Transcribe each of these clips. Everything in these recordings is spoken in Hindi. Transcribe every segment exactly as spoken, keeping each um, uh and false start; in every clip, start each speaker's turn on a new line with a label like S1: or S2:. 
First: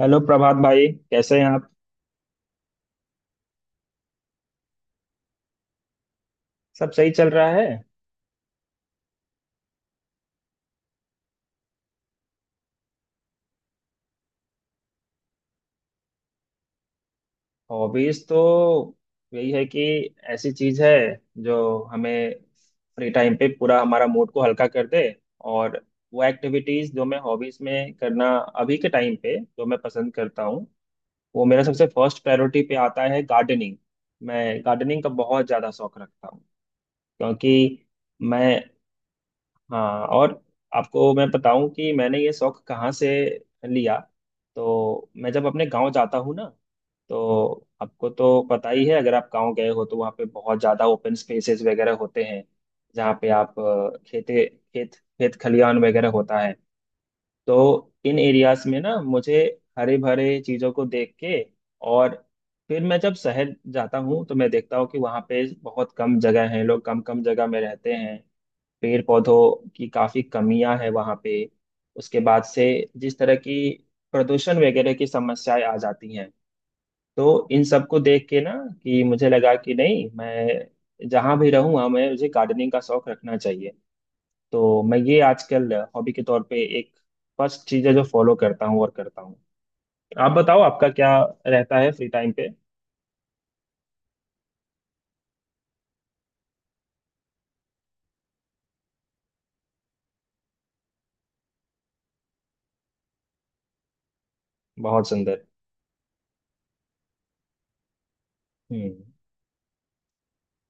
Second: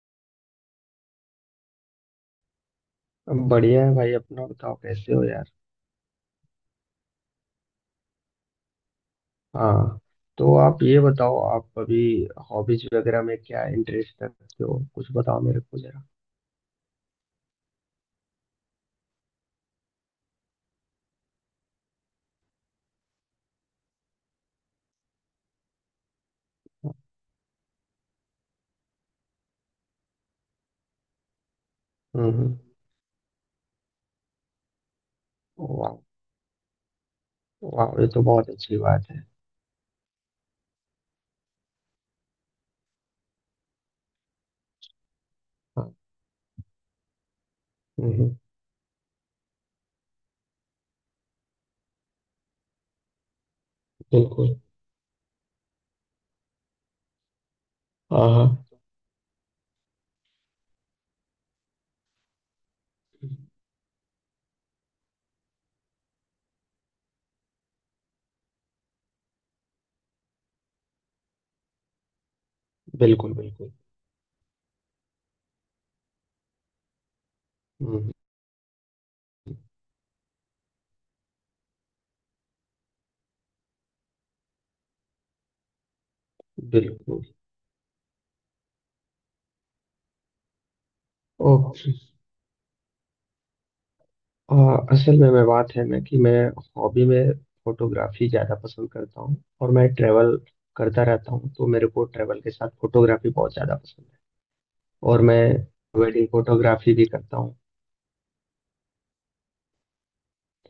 S1: हेलो प्रभात भाई, कैसे हैं आप।
S2: बढ़िया है भाई। अपना बताओ, कैसे हो यार?
S1: सब सही चल रहा है।
S2: हाँ, तो आप ये बताओ, आप अभी हॉबीज वगैरह में क्या इंटरेस्ट रखते हो? कुछ बताओ मेरे को जरा।
S1: हॉबीज तो यही है कि ऐसी चीज है जो हमें फ्री टाइम पे पूरा हमारा मूड को हल्का कर दे। और वो
S2: हाँ,
S1: एक्टिविटीज जो मैं हॉबीज में करना अभी के टाइम पे जो मैं पसंद करता हूँ, वो मेरा सबसे फर्स्ट
S2: हम्म।
S1: प्रायोरिटी पे आता है गार्डनिंग। मैं गार्डनिंग का बहुत ज्यादा
S2: वाह!
S1: शौक रखता हूँ। क्योंकि
S2: वाह, ये तो बहुत
S1: मैं,
S2: अच्छी बात है।
S1: हाँ, और आपको मैं बताऊं कि मैंने ये शौक कहाँ से लिया। तो मैं जब अपने गांव
S2: हाँ।
S1: जाता हूँ ना, तो आपको
S2: हम्म।
S1: तो पता ही है, अगर आप गांव गए हो तो वहाँ पे बहुत ज़्यादा ओपन स्पेसेस वगैरह होते हैं, जहाँ पे आप अ, खेते
S2: बिल्कुल।
S1: खेत खेत खलियान वगैरह होता है। तो इन
S2: हाँ
S1: एरियाज
S2: हाँ।
S1: में ना मुझे हरे भरे चीज़ों को देख के, और फिर मैं जब शहर जाता हूँ तो मैं देखता हूँ कि वहाँ पे बहुत कम जगह है, लोग कम कम जगह में रहते हैं। पेड़ पौधों की काफी कमियां है वहां पे। उसके बाद से जिस
S2: बिल्कुल
S1: तरह की
S2: बिल्कुल।
S1: प्रदूषण वगैरह की समस्याएं आ जाती हैं, तो इन सबको
S2: हम्म,
S1: देख के ना कि मुझे लगा कि नहीं, मैं जहां भी रहूंगा, मैं मुझे गार्डनिंग का शौक रखना चाहिए। तो मैं ये आजकल हॉबी के तौर पे एक
S2: बिल्कुल।
S1: फर्स्ट चीज है जो फॉलो करता हूँ और करता हूँ। आप बताओ आपका क्या रहता है
S2: ओके।
S1: फ्री टाइम पे।
S2: आ, असल में मैं बात है ना कि मैं हॉबी में फोटोग्राफी ज़्यादा पसंद करता हूँ। और मैं ट्रैवल करता रहता हूँ, तो मेरे को ट्रैवल के साथ फोटोग्राफी बहुत ज़्यादा पसंद है।
S1: बहुत
S2: और मैं
S1: सुंदर।
S2: वेडिंग फोटोग्राफी भी करता हूँ।
S1: हम्म।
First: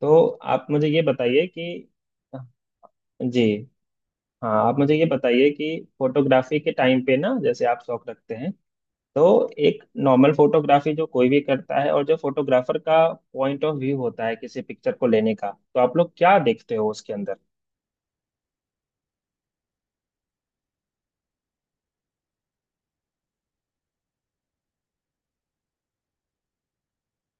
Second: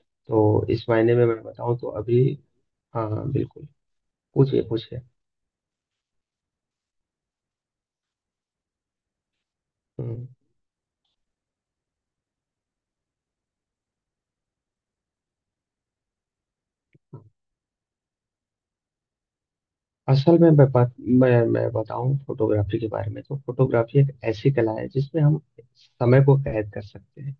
S1: तो आप
S2: तो इस
S1: मुझे ये
S2: मायने में मैं
S1: बताइए कि,
S2: बताऊँ तो अभी।
S1: हाँ,
S2: हाँ हाँ
S1: जी।
S2: बिल्कुल।
S1: हाँ
S2: पूछिए
S1: आप मुझे
S2: पूछिए।
S1: ये बताइए कि फोटोग्राफी के टाइम पे ना जैसे आप शौक रखते हैं, तो एक
S2: हम्म।
S1: नॉर्मल फोटोग्राफी जो कोई भी करता है, और जो फोटोग्राफर का पॉइंट ऑफ व्यू होता है किसी पिक्चर को लेने का, तो आप लोग क्या देखते हो उसके अंदर।
S2: असल में मैं बात मैं मैं बताऊं फोटोग्राफी के बारे में। तो फोटोग्राफी एक ऐसी कला है जिसमें हम समय को कैद कर सकते हैं।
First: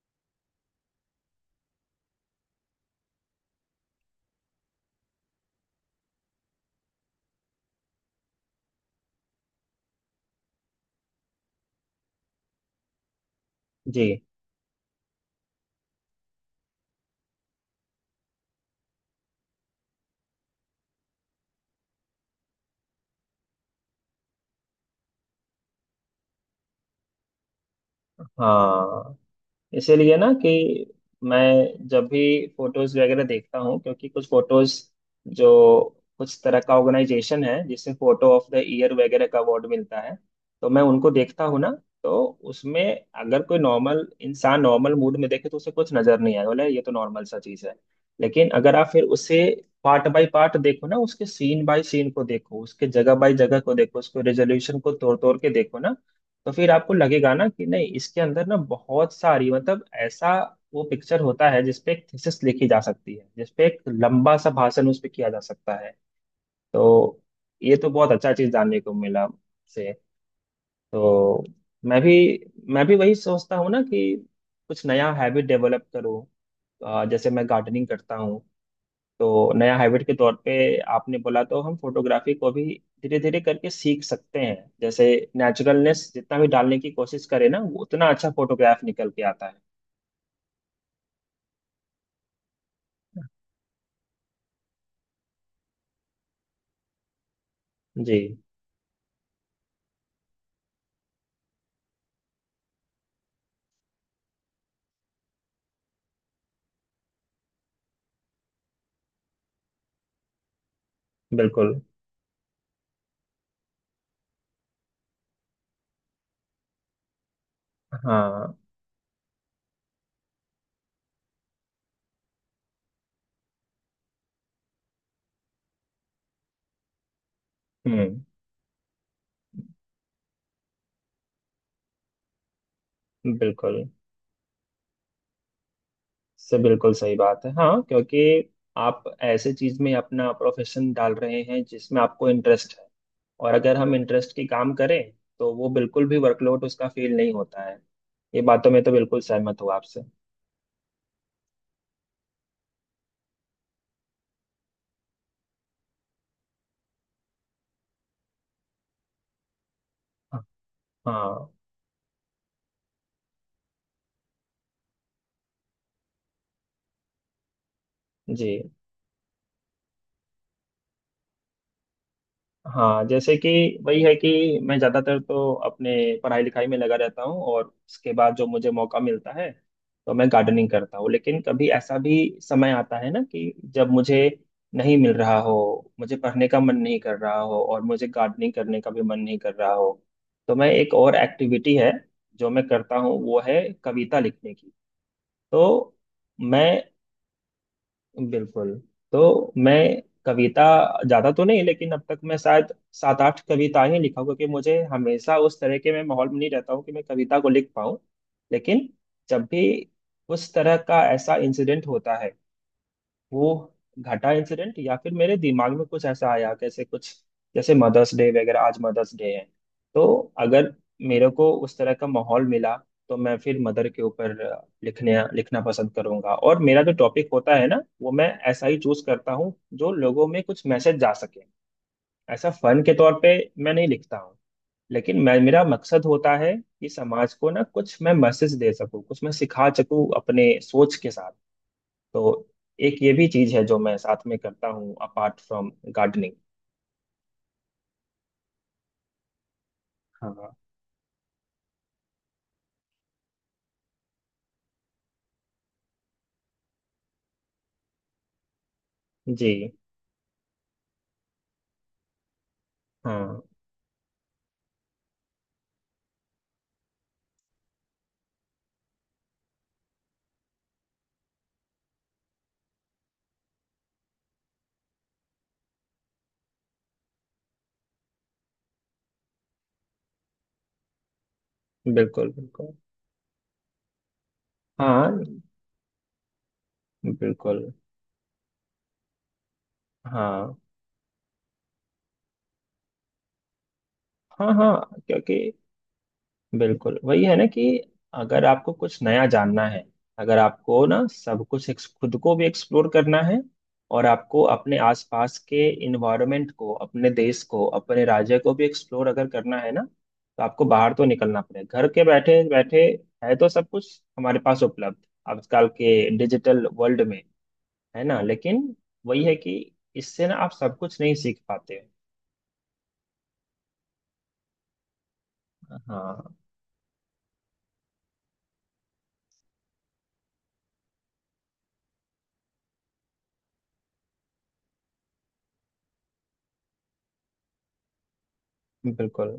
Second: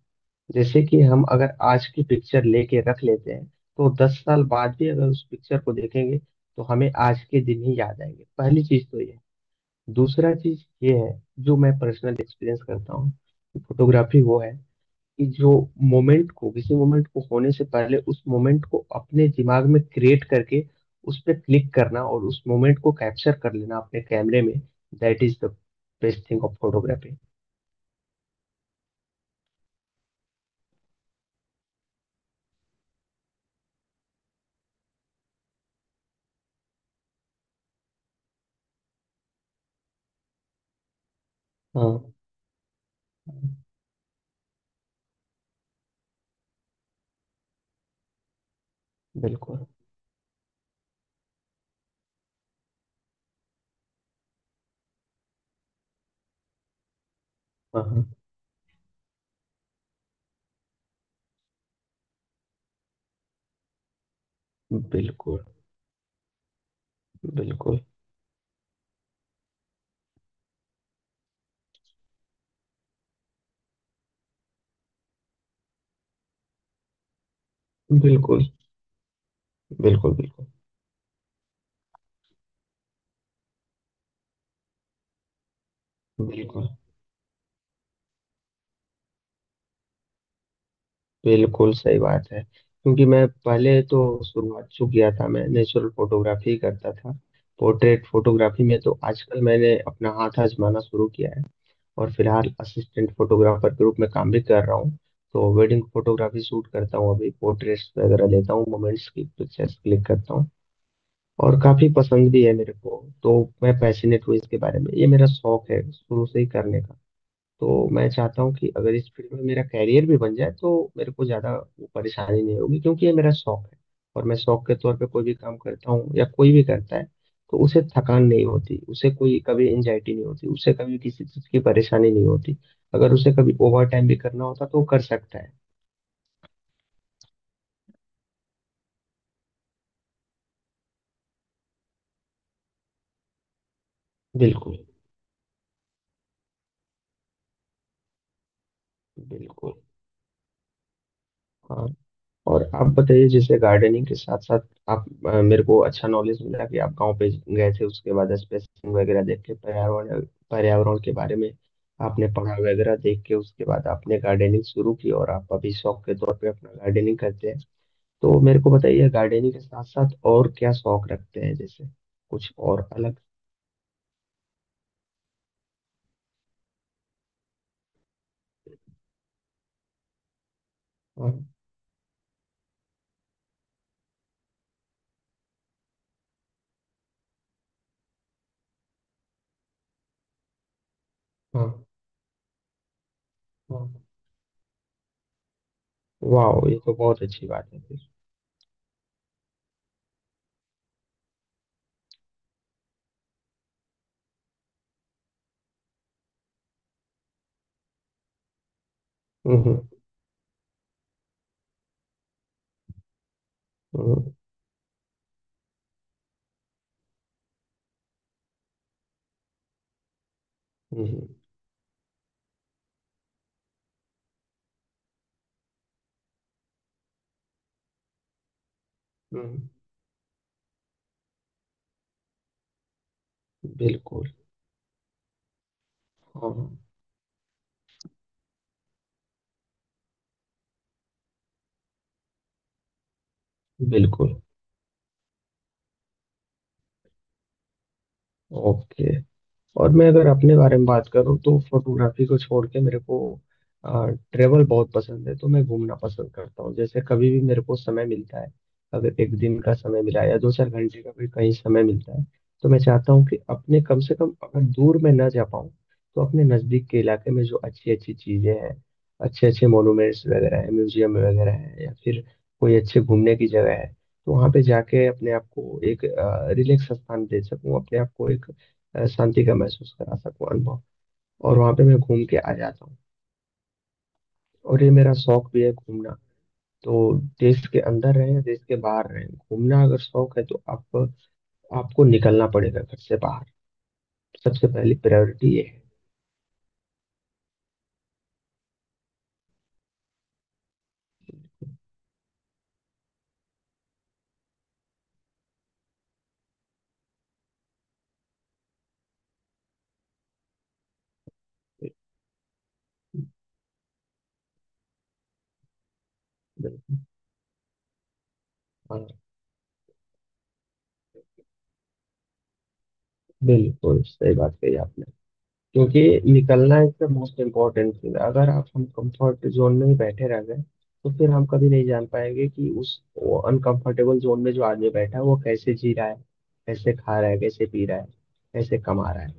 S2: जैसे कि हम अगर आज की पिक्चर लेके रख लेते हैं, तो दस साल बाद भी अगर उस पिक्चर को देखेंगे तो हमें आज के दिन ही याद आएंगे। पहली चीज तो ये। दूसरा चीज ये है, जो मैं पर्सनल एक्सपीरियंस करता हूँ,
S1: जी।
S2: फोटोग्राफी वो है कि जो मोमेंट को, किसी मोमेंट को होने से पहले उस मोमेंट को अपने दिमाग में क्रिएट करके उस पर क्लिक करना, और उस मोमेंट को कैप्चर कर लेना अपने कैमरे में। That is the best thing of photography.
S1: हाँ इसीलिए ना कि मैं जब भी फोटोज वगैरह देखता हूँ, क्योंकि कुछ फोटोज जो कुछ तरह का ऑर्गेनाइजेशन है जिसे फोटो ऑफ द ईयर वगैरह का अवार्ड मिलता है, तो मैं उनको देखता हूँ ना,
S2: हाँ
S1: तो उसमें अगर
S2: हाँ,
S1: कोई नॉर्मल इंसान नॉर्मल मूड में देखे तो उसे कुछ नजर नहीं आएगा, बोले ये तो नॉर्मल सा चीज है। लेकिन अगर आप फिर उसे
S2: बिल्कुल।
S1: पार्ट बाय पार्ट देखो ना, उसके सीन बाय सीन को देखो, उसके जगह बाय जगह को देखो, उसके रेजोल्यूशन को तोड़ तोड़ के देखो ना, तो फिर आपको लगेगा ना कि
S2: हाँ
S1: नहीं,
S2: हाँ,
S1: इसके अंदर ना बहुत सारी, मतलब ऐसा वो पिक्चर होता है जिसपे एक थीसिस लिखी जा सकती है, जिसपे एक लंबा सा भाषण उस पे किया जा
S2: बिल्कुल
S1: सकता है। तो ये
S2: बिल्कुल
S1: तो बहुत अच्छा चीज जानने को मिला से। तो मैं भी मैं भी वही सोचता हूँ ना कि कुछ नया हैबिट डेवलप करूँ। अ, जैसे मैं गार्डनिंग करता हूँ,
S2: बिल्कुल।
S1: तो नया हैबिट के
S2: बिल्कुल।
S1: तौर
S2: बिल्कुल।
S1: पे आपने बोला तो हम फोटोग्राफी को भी धीरे धीरे करके सीख सकते हैं। जैसे नेचुरलनेस जितना भी
S2: बिल्कुल।
S1: डालने की कोशिश करें ना, वो उतना अच्छा फोटोग्राफ निकल के आता है।
S2: बिल्कुल सही बात है। क्योंकि मैं पहले तो, शुरुआत जो किया था, मैं नेचुरल फोटोग्राफी करता था। पोर्ट्रेट
S1: जी।
S2: फोटोग्राफी में तो आजकल मैंने अपना हाथ आजमाना शुरू किया है। और फिलहाल असिस्टेंट फोटोग्राफर के रूप में काम भी कर रहा हूँ। तो वेडिंग फोटोग्राफी शूट करता हूँ अभी, पोर्ट्रेट्स वगैरह लेता हूँ, मोमेंट्स की पिक्चर्स क्लिक करता हूँ। और
S1: बिल्कुल।
S2: काफी पसंद भी है मेरे को। तो मैं पैशनेट हूँ इसके बारे में, ये मेरा शौक है शुरू से ही करने का। तो मैं चाहता हूँ
S1: हाँ।
S2: कि अगर इस फील्ड में मेरा कैरियर भी बन जाए तो मेरे को ज़्यादा वो परेशानी नहीं होगी, क्योंकि ये मेरा शौक है। और मैं शौक के तौर पे कोई भी काम करता हूँ या कोई भी करता है, तो उसे
S1: हम्म।
S2: थकान नहीं होती, उसे कोई कभी एंजाइटी नहीं होती, उसे कभी किसी चीज़ की परेशानी नहीं होती। अगर उसे कभी
S1: बिल्कुल
S2: ओवर टाइम भी करना होता तो वो कर सकता है।
S1: से बिल्कुल सही बात है, हाँ, क्योंकि आप ऐसे चीज में अपना प्रोफेशन डाल रहे हैं जिसमें आपको इंटरेस्ट है। और अगर हम इंटरेस्ट की काम
S2: बिल्कुल
S1: करें, तो वो बिल्कुल भी वर्कलोड उसका फील नहीं होता है। ये बातों में तो बिल्कुल सहमत हूँ
S2: बिल्कुल।
S1: आपसे।
S2: हाँ। और आप बताइए, जैसे गार्डनिंग के साथ साथ आप, अ, मेरे को अच्छा नॉलेज मिला कि आप गांव पे गए थे, उसके बाद स्पेसिंग वगैरह देख के पर्यावरण, पर्यावरण के बारे
S1: हाँ।
S2: में आपने पढ़ा वगैरह, देख के उसके बाद आपने गार्डनिंग शुरू की, और आप अभी शौक के तौर पे अपना गार्डनिंग करते हैं। तो
S1: जी।
S2: मेरे को बताइए, गार्डनिंग के साथ साथ और क्या शौक रखते हैं, जैसे कुछ और
S1: हाँ
S2: अलग?
S1: जैसे कि, वही है कि मैं ज़्यादातर तो अपने पढ़ाई लिखाई में लगा रहता हूँ, और उसके बाद जो मुझे मौका मिलता है तो मैं गार्डनिंग करता हूँ।
S2: हाँ
S1: लेकिन कभी ऐसा भी समय आता है ना कि जब मुझे नहीं मिल रहा हो, मुझे पढ़ने का मन नहीं कर रहा हो और मुझे गार्डनिंग करने का भी मन नहीं कर रहा हो, तो मैं एक और
S2: हाँ।
S1: एक्टिविटी है जो मैं करता हूँ, वो है
S2: हाँ।
S1: कविता लिखने की। तो
S2: वाह,
S1: मैं,
S2: ये तो बहुत अच्छी बात है फिर।
S1: बिल्कुल, तो मैं कविता ज्यादा तो नहीं, लेकिन अब तक मैं शायद सात आठ कविताएं ही लिखा हूं, क्योंकि मुझे हमेशा उस तरह के मैं माहौल में नहीं रहता हूँ कि मैं कविता को लिख पाऊँ। लेकिन जब
S2: हम्म
S1: भी
S2: हम्म।
S1: उस तरह का ऐसा इंसिडेंट होता है, वो घटा
S2: हम्म।
S1: इंसिडेंट, या फिर मेरे दिमाग में कुछ ऐसा आया कैसे कुछ, जैसे मदर्स डे वगैरह, आज मदर्स डे है, तो अगर
S2: हम्म,
S1: मेरे को उस तरह का माहौल मिला तो मैं फिर मदर के ऊपर लिखने लिखना पसंद करूंगा। और मेरा जो टॉपिक होता है ना, वो मैं ऐसा ही चूज करता हूँ
S2: हम्म,
S1: जो लोगों में कुछ मैसेज जा सके। ऐसा फन के तौर पे मैं नहीं लिखता
S2: बिल्कुल।
S1: हूँ, लेकिन मैं, मेरा मकसद होता है
S2: हाँ।
S1: कि समाज को ना कुछ मैं मैसेज दे सकूं, कुछ मैं सिखा सकूं अपने सोच के साथ। तो एक ये भी चीज है जो मैं साथ
S2: बिल्कुल।
S1: में करता हूँ अपार्ट फ्रॉम गार्डनिंग।
S2: ओके। और मैं अगर
S1: हाँ।
S2: अपने बारे में बात करूँ, तो फोटोग्राफी को छोड़ के मेरे को ट्रेवल बहुत पसंद है। तो मैं घूमना पसंद करता हूँ। जैसे कभी भी मेरे को समय मिलता है, अगर एक
S1: जी।
S2: दिन का समय मिला या दो चार घंटे का भी कहीं समय मिलता है, तो मैं चाहता हूँ कि
S1: हाँ।
S2: अपने कम से कम अगर दूर में ना जा पाऊँ, तो अपने नज़दीक के इलाके में जो अच्छी अच्छी चीज़ें हैं, अच्छे अच्छे मोनूमेंट्स वगैरह हैं, म्यूजियम वगैरह हैं, या फिर कोई अच्छे घूमने की जगह है, तो वहाँ पे जाके अपने आप को एक रिलैक्स स्थान दे सकूँ, अपने आप को एक अ, शांति का महसूस करा सकूं, अनुभव। और वहां पे मैं घूम
S1: बिल्कुल
S2: के आ
S1: बिल्कुल।
S2: जाता हूँ। और ये
S1: हाँ।
S2: मेरा शौक भी है, घूमना। तो
S1: बिल्कुल।
S2: देश के अंदर रहें या देश के बाहर रहें, घूमना अगर शौक है
S1: हाँ
S2: तो आप, आपको निकलना पड़ेगा घर से बाहर।
S1: हाँ
S2: सबसे पहली
S1: हाँ, क्योंकि
S2: प्रायोरिटी ये है।
S1: बिल्कुल वही है ना कि अगर आपको कुछ नया जानना है, अगर आपको ना सब कुछ एक्स- खुद को भी एक्सप्लोर करना है, और आपको अपने आसपास के इन्वायरमेंट को, अपने देश को, अपने राज्य को भी एक्सप्लोर अगर करना है ना, तो आपको बाहर तो निकलना पड़ेगा। घर के बैठे बैठे है तो सब कुछ हमारे पास उपलब्ध, आजकल के डिजिटल
S2: बिल्कुल।
S1: वर्ल्ड में है ना, लेकिन
S2: हाँ,
S1: वही है कि इससे ना आप सब कुछ नहीं सीख पाते।
S2: बिल्कुल सही बात कही आपने। क्योंकि
S1: हाँ।
S2: निकलना इसका मोस्ट इम्पोर्टेंट चीज है। अगर आप, हम कंफर्ट जोन में ही बैठे रह गए, तो फिर हम कभी नहीं जान पाएंगे कि उस, वो अनकंफर्टेबल जोन में जो आदमी बैठा है वो कैसे जी रहा है, कैसे खा रहा है, कैसे पी रहा है, कैसे कमा रहा है।
S1: बिल्कुल।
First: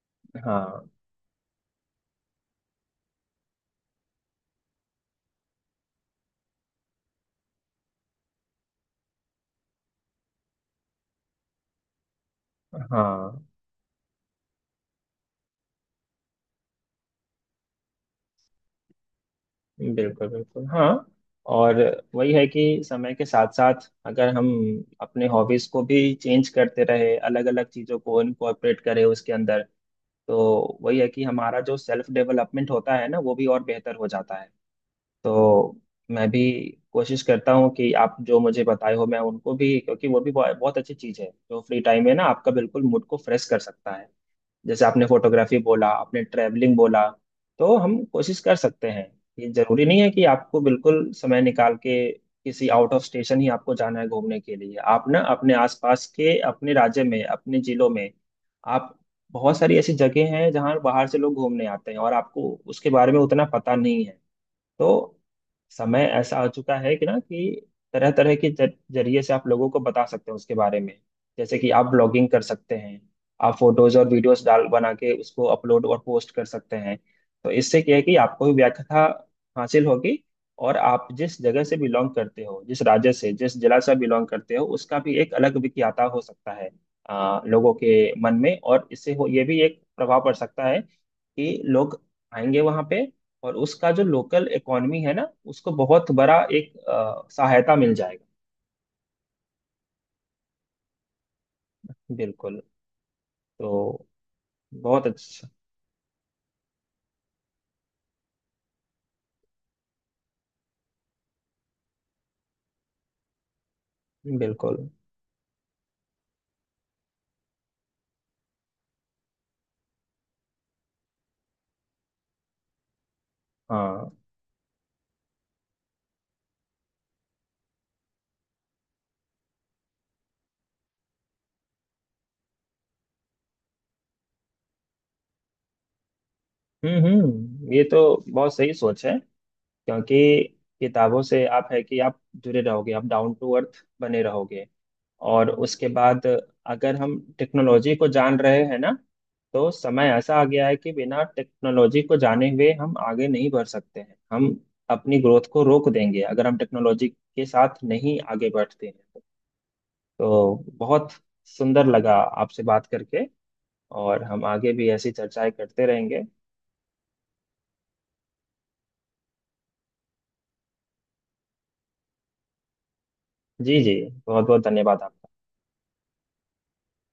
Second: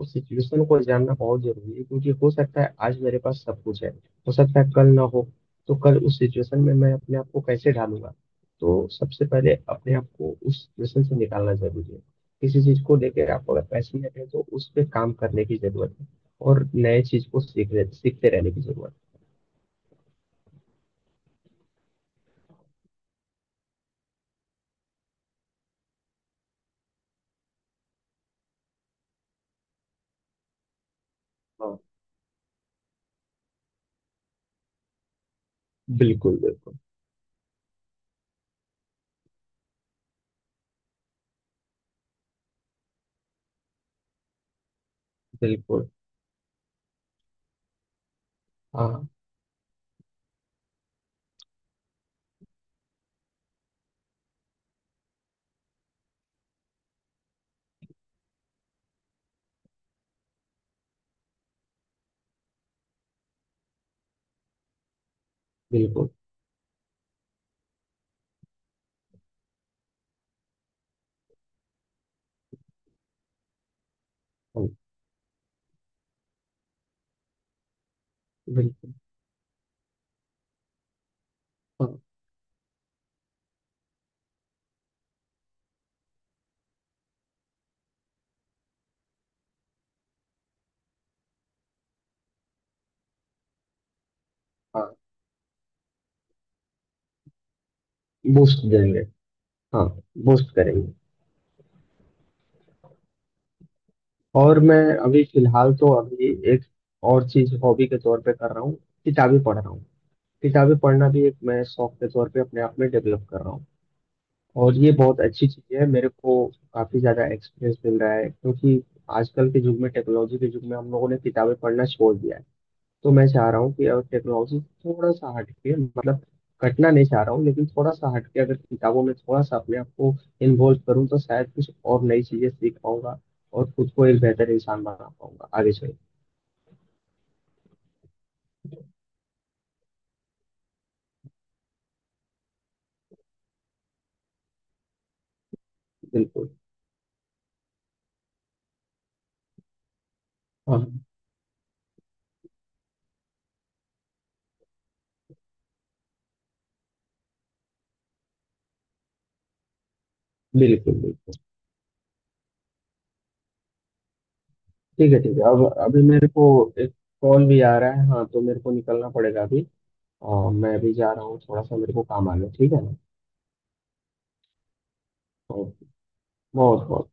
S2: उस सिचुएशन को
S1: हाँ।
S2: जानना बहुत जरूरी है, क्योंकि हो सकता है आज मेरे पास सब कुछ है, हो सकता है कल ना हो। तो कल उस सिचुएशन में मैं अपने आप को कैसे ढालूंगा? तो सबसे पहले अपने आप को उस सिचुएशन से निकालना जरूरी है। किसी चीज को लेकर
S1: हाँ।
S2: आप अगर पैशनेट है, तो उस पे काम करने की जरूरत है। और नए चीज को सीख रहे- सीखते रहने की जरूरत।
S1: बिल्कुल बिल्कुल। हाँ और वही है कि समय के साथ साथ अगर हम अपने हॉबीज को भी चेंज करते रहे, अलग अलग चीजों को इनकॉर्पोरेट करें उसके अंदर, तो वही है कि हमारा
S2: हाँ है
S1: जो
S2: हाँ।
S1: सेल्फ डेवलपमेंट होता है ना, वो भी और बेहतर हो जाता है। तो मैं
S2: बिल्कुल
S1: भी
S2: बिल्कुल।
S1: कोशिश करता हूँ कि आप जो मुझे बताए हो मैं उनको भी, क्योंकि वो भी बहुत बहुत अच्छी चीज है जो फ्री टाइम है ना आपका बिल्कुल मूड को फ्रेश कर सकता है। जैसे आपने फोटोग्राफी बोला,
S2: बिल्कुल।
S1: आपने ट्रैवलिंग बोला, तो हम कोशिश कर सकते हैं।
S2: हाँ।
S1: ये जरूरी नहीं है कि आपको बिल्कुल समय निकाल के किसी आउट ऑफ स्टेशन ही आपको जाना है घूमने के लिए। आप ना अपने आसपास के, अपने राज्य में, अपने जिलों में आप, बहुत सारी ऐसी जगह हैं जहाँ बाहर से लोग घूमने आते हैं और आपको उसके बारे में उतना पता नहीं है। तो समय
S2: बिल्कुल।
S1: ऐसा आ चुका है कि ना कि तरह तरह के जर- जरिए से आप लोगों को बता सकते हो उसके बारे में। जैसे कि आप ब्लॉगिंग कर सकते हैं, आप फोटोज और वीडियोस डाल
S2: हाँ।
S1: बना के उसको अपलोड और पोस्ट कर सकते हैं। तो इससे क्या है कि आपको भी
S2: बिल्कुल।
S1: व्याख्या हासिल होगी। और आप जिस जगह से
S2: हाँ
S1: बिलोंग करते हो, जिस राज्य से जिस जिला से बिलोंग करते हो, उसका भी एक अलग विख्याता हो सकता है आ, लोगों के मन में, और इससे हो ये भी एक प्रभाव पड़ सकता है कि लोग आएंगे वहां पे, और उसका जो लोकल
S2: हाँ।
S1: इकोनॉमी है ना, उसको बहुत बड़ा एक अ, सहायता मिल जाएगा।
S2: बूस्ट देंगे। हाँ। बूस्ट करेंगे।
S1: बिल्कुल। तो
S2: और मैं
S1: बहुत
S2: अभी
S1: अच्छा।
S2: फिलहाल तो अभी एक और चीज हॉबी के तौर पे कर रहा हूँ, किताबें पढ़ रहा हूँ। किताबें पढ़ना भी एक मैं शौक के तौर पे अपने आप में डेवलप कर रहा हूँ। और
S1: बिल्कुल।
S2: ये बहुत अच्छी चीज़ है मेरे को। काफ़ी ज़्यादा एक्सपीरियंस मिल रहा है, क्योंकि आजकल के युग में, टेक्नोलॉजी के युग में, हम लोगों ने किताबें पढ़ना छोड़ दिया है। तो मैं चाह रहा हूँ कि अगर
S1: हाँ।
S2: टेक्नोलॉजी से थोड़ा सा हट के, मतलब कटना नहीं चाह रहा हूँ, लेकिन थोड़ा सा हट के अगर किताबों में थोड़ा सा अपने आप को इन्वॉल्व करूँ, तो शायद कुछ और नई चीज़ें सीख पाऊंगा, और खुद को एक बेहतर इंसान बना पाऊंगा आगे चल के।
S1: हम्म हम्म, ये तो बहुत सही सोच है। क्योंकि किताबों से आप है कि आप जुड़े रहोगे, आप डाउन टू अर्थ बने रहोगे। और उसके बाद
S2: बिल्कुल।
S1: अगर हम टेक्नोलॉजी को जान रहे हैं ना, तो समय ऐसा आ गया है कि
S2: हाँ।
S1: बिना टेक्नोलॉजी को जाने हुए हम आगे नहीं बढ़ सकते हैं। हम अपनी ग्रोथ को रोक देंगे अगर हम टेक्नोलॉजी के साथ नहीं आगे बढ़ते हैं। तो
S2: बिल्कुल
S1: बहुत
S2: बिल्कुल।
S1: सुंदर लगा आपसे बात करके, और हम आगे भी ऐसी
S2: ठीक है ठीक है।
S1: चर्चाएं
S2: अब
S1: करते
S2: अभी
S1: रहेंगे।
S2: मेरे को एक कॉल भी आ रहा है, हाँ, तो मेरे को निकलना पड़ेगा अभी। और मैं अभी जा रहा हूँ, थोड़ा सा मेरे को काम आ गया, ठीक है ना?
S1: जी जी, बहुत बहुत धन्यवाद आपका।
S2: ओके। बहुत बहुत।